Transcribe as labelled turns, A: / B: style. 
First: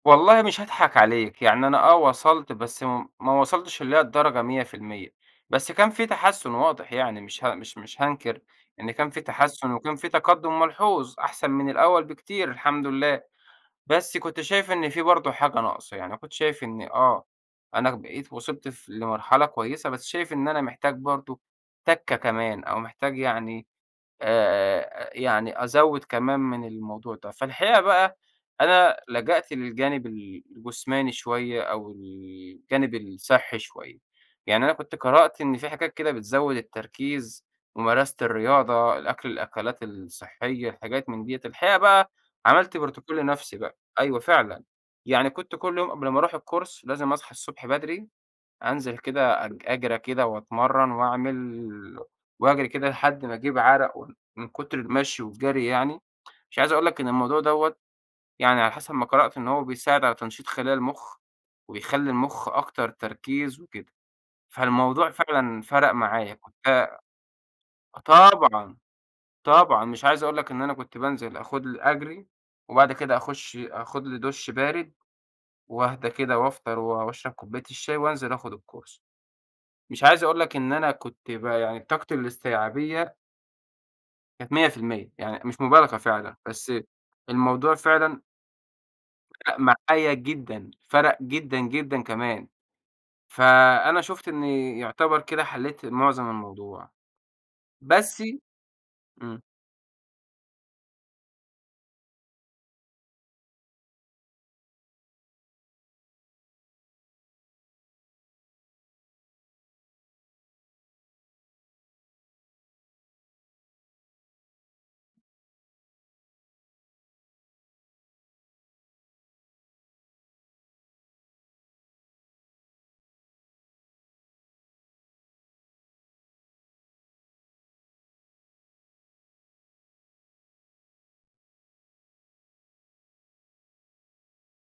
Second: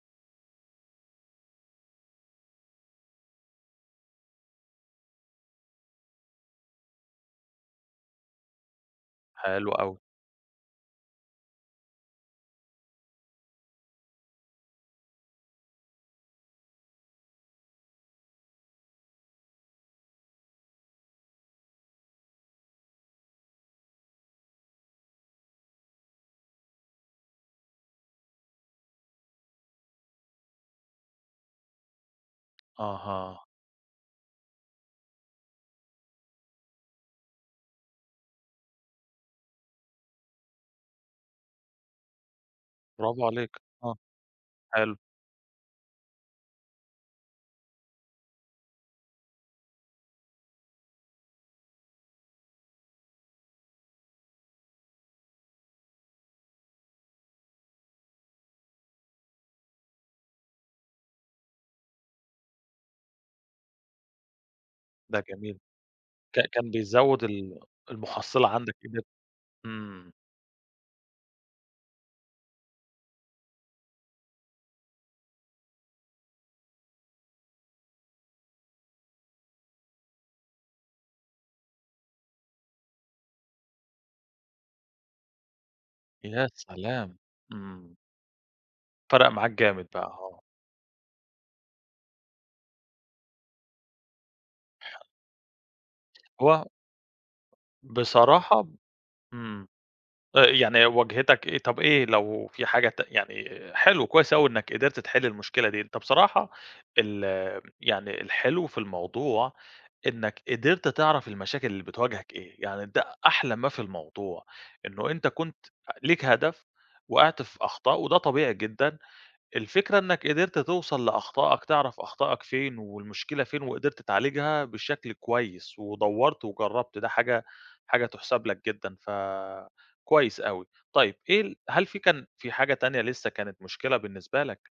A: والله مش هاضحك عليك يعني أنا آه وصلت بس م ما وصلتش اللي هي الدرجة 100%، بس كان في تحسّن واضح يعني مش ه مش مش هانكر إن كان فيه تحسّن
B: حلو
A: وكان
B: أوي.
A: في تقدّم ملحوظ أحسن من الأول بكتير الحمد لله، بس كنت شايف إن في برضه حاجة ناقصة يعني أنا كنت شايف إن آه، أنا بقيت وصلت ف لمرحلة كويّسة بس شايف إن أنا محتاج برضه تَكّة كمان أو محتاج يعني آآ، آآ، أ يعني أزوّد كمان من الموضوع ده، فالحقيقة بقى أنا لجأت للجانِب ال الجسماني شوية أو الجانب
B: أها.
A: الصِحّي شوية. يعني أنا كنت قرأت إن في حاجات كده بتزوّد التركيز: ممارسة الرياضة، الأكل الأكلات الصحيّة حاجات من دِيَّة. الحقيقة بقى عملت بروتوكول
B: براڨو عليك،
A: لنَفْسي بقى،
B: آه،
A: أيوَه فعلًا،
B: حلو.
A: يعني كنت كُل يوم قبل ما أروح الCourse لازم أصحى الصبح بدري، أنزل كده أج أجري كده وأتمرّن وأعمِل وأجري كده لحد ما أجيب عرق وان من كُتر المشي والجري يعني. مش عايز أقول لك إن الموضوع دَوَّة يعني على حسب ما قرأت إن هو بيساعد على تنشيط خلايا المُخ، وبيخلّي المُخ أكتر تركيز وكده، فالموضوع
B: ده جميل،
A: فعلًا فَرَق معايا
B: كا
A: كنت
B: كان
A: آه
B: بيزوّد ال المُحصّلة عَندك
A: طبعًا،
B: كده.
A: طبعًا مش
B: إمم.
A: عايز أقُول لك إن أنا كنت بانزل آخد لي أجري وبَعد كده أخُش آخد لي دُش بارد وأهدا كده وأفطر و وأشرب كوباية الشاي وأنزل آخد الCourse. مش عايز أقُول لك إن أنا كنت ب يعني طاقتي الاستيعابية كانت 100% يعني مش مبالغة فعلًا،
B: يا
A: بس
B: سلام!
A: الموضوع
B: إمم.
A: فعلًا
B: فَرَق معاك
A: فَرَق
B: جامد بقى،
A: معايا
B: آه.
A: جدًا فَرَق جدًا، جدًا كمان. فأنا شُفت إنّي يُعتبر كده حلّيت معظم
B: هو
A: الموضوع. بس
B: بصراحة ب
A: إمم.
B: إمم. آآ يعني واجهِتك إيه؟ طَب إيه لو في حاجة ت يعني حلو كويس أوي إنّك قدرت تحِل المشكلة دي. أنت بصراحة ال آمم يعني الحلو في الموضوع إنّك قدرت تعرف المشاكل اللي بتواجهك إيه، يعني ده أحلى ما في الموضوع إنّه أنت كنت أ ليك هدف وقعت في أخطاء وده طبيعي جدًا، الفكرة إنّك قدرت توصل لأخطائك، تعرف أخطاءك فين والمشكلة فين وقدرت تعالجها بشكل كويّس ودوّرت وجرّبت ده حاجة حاجة تُحسَب لك جدًا فكويّس أوي. طيّب إيه ال هل في كان في حاجة تانية لِسّه كانت مشكلة بالنسبة لك؟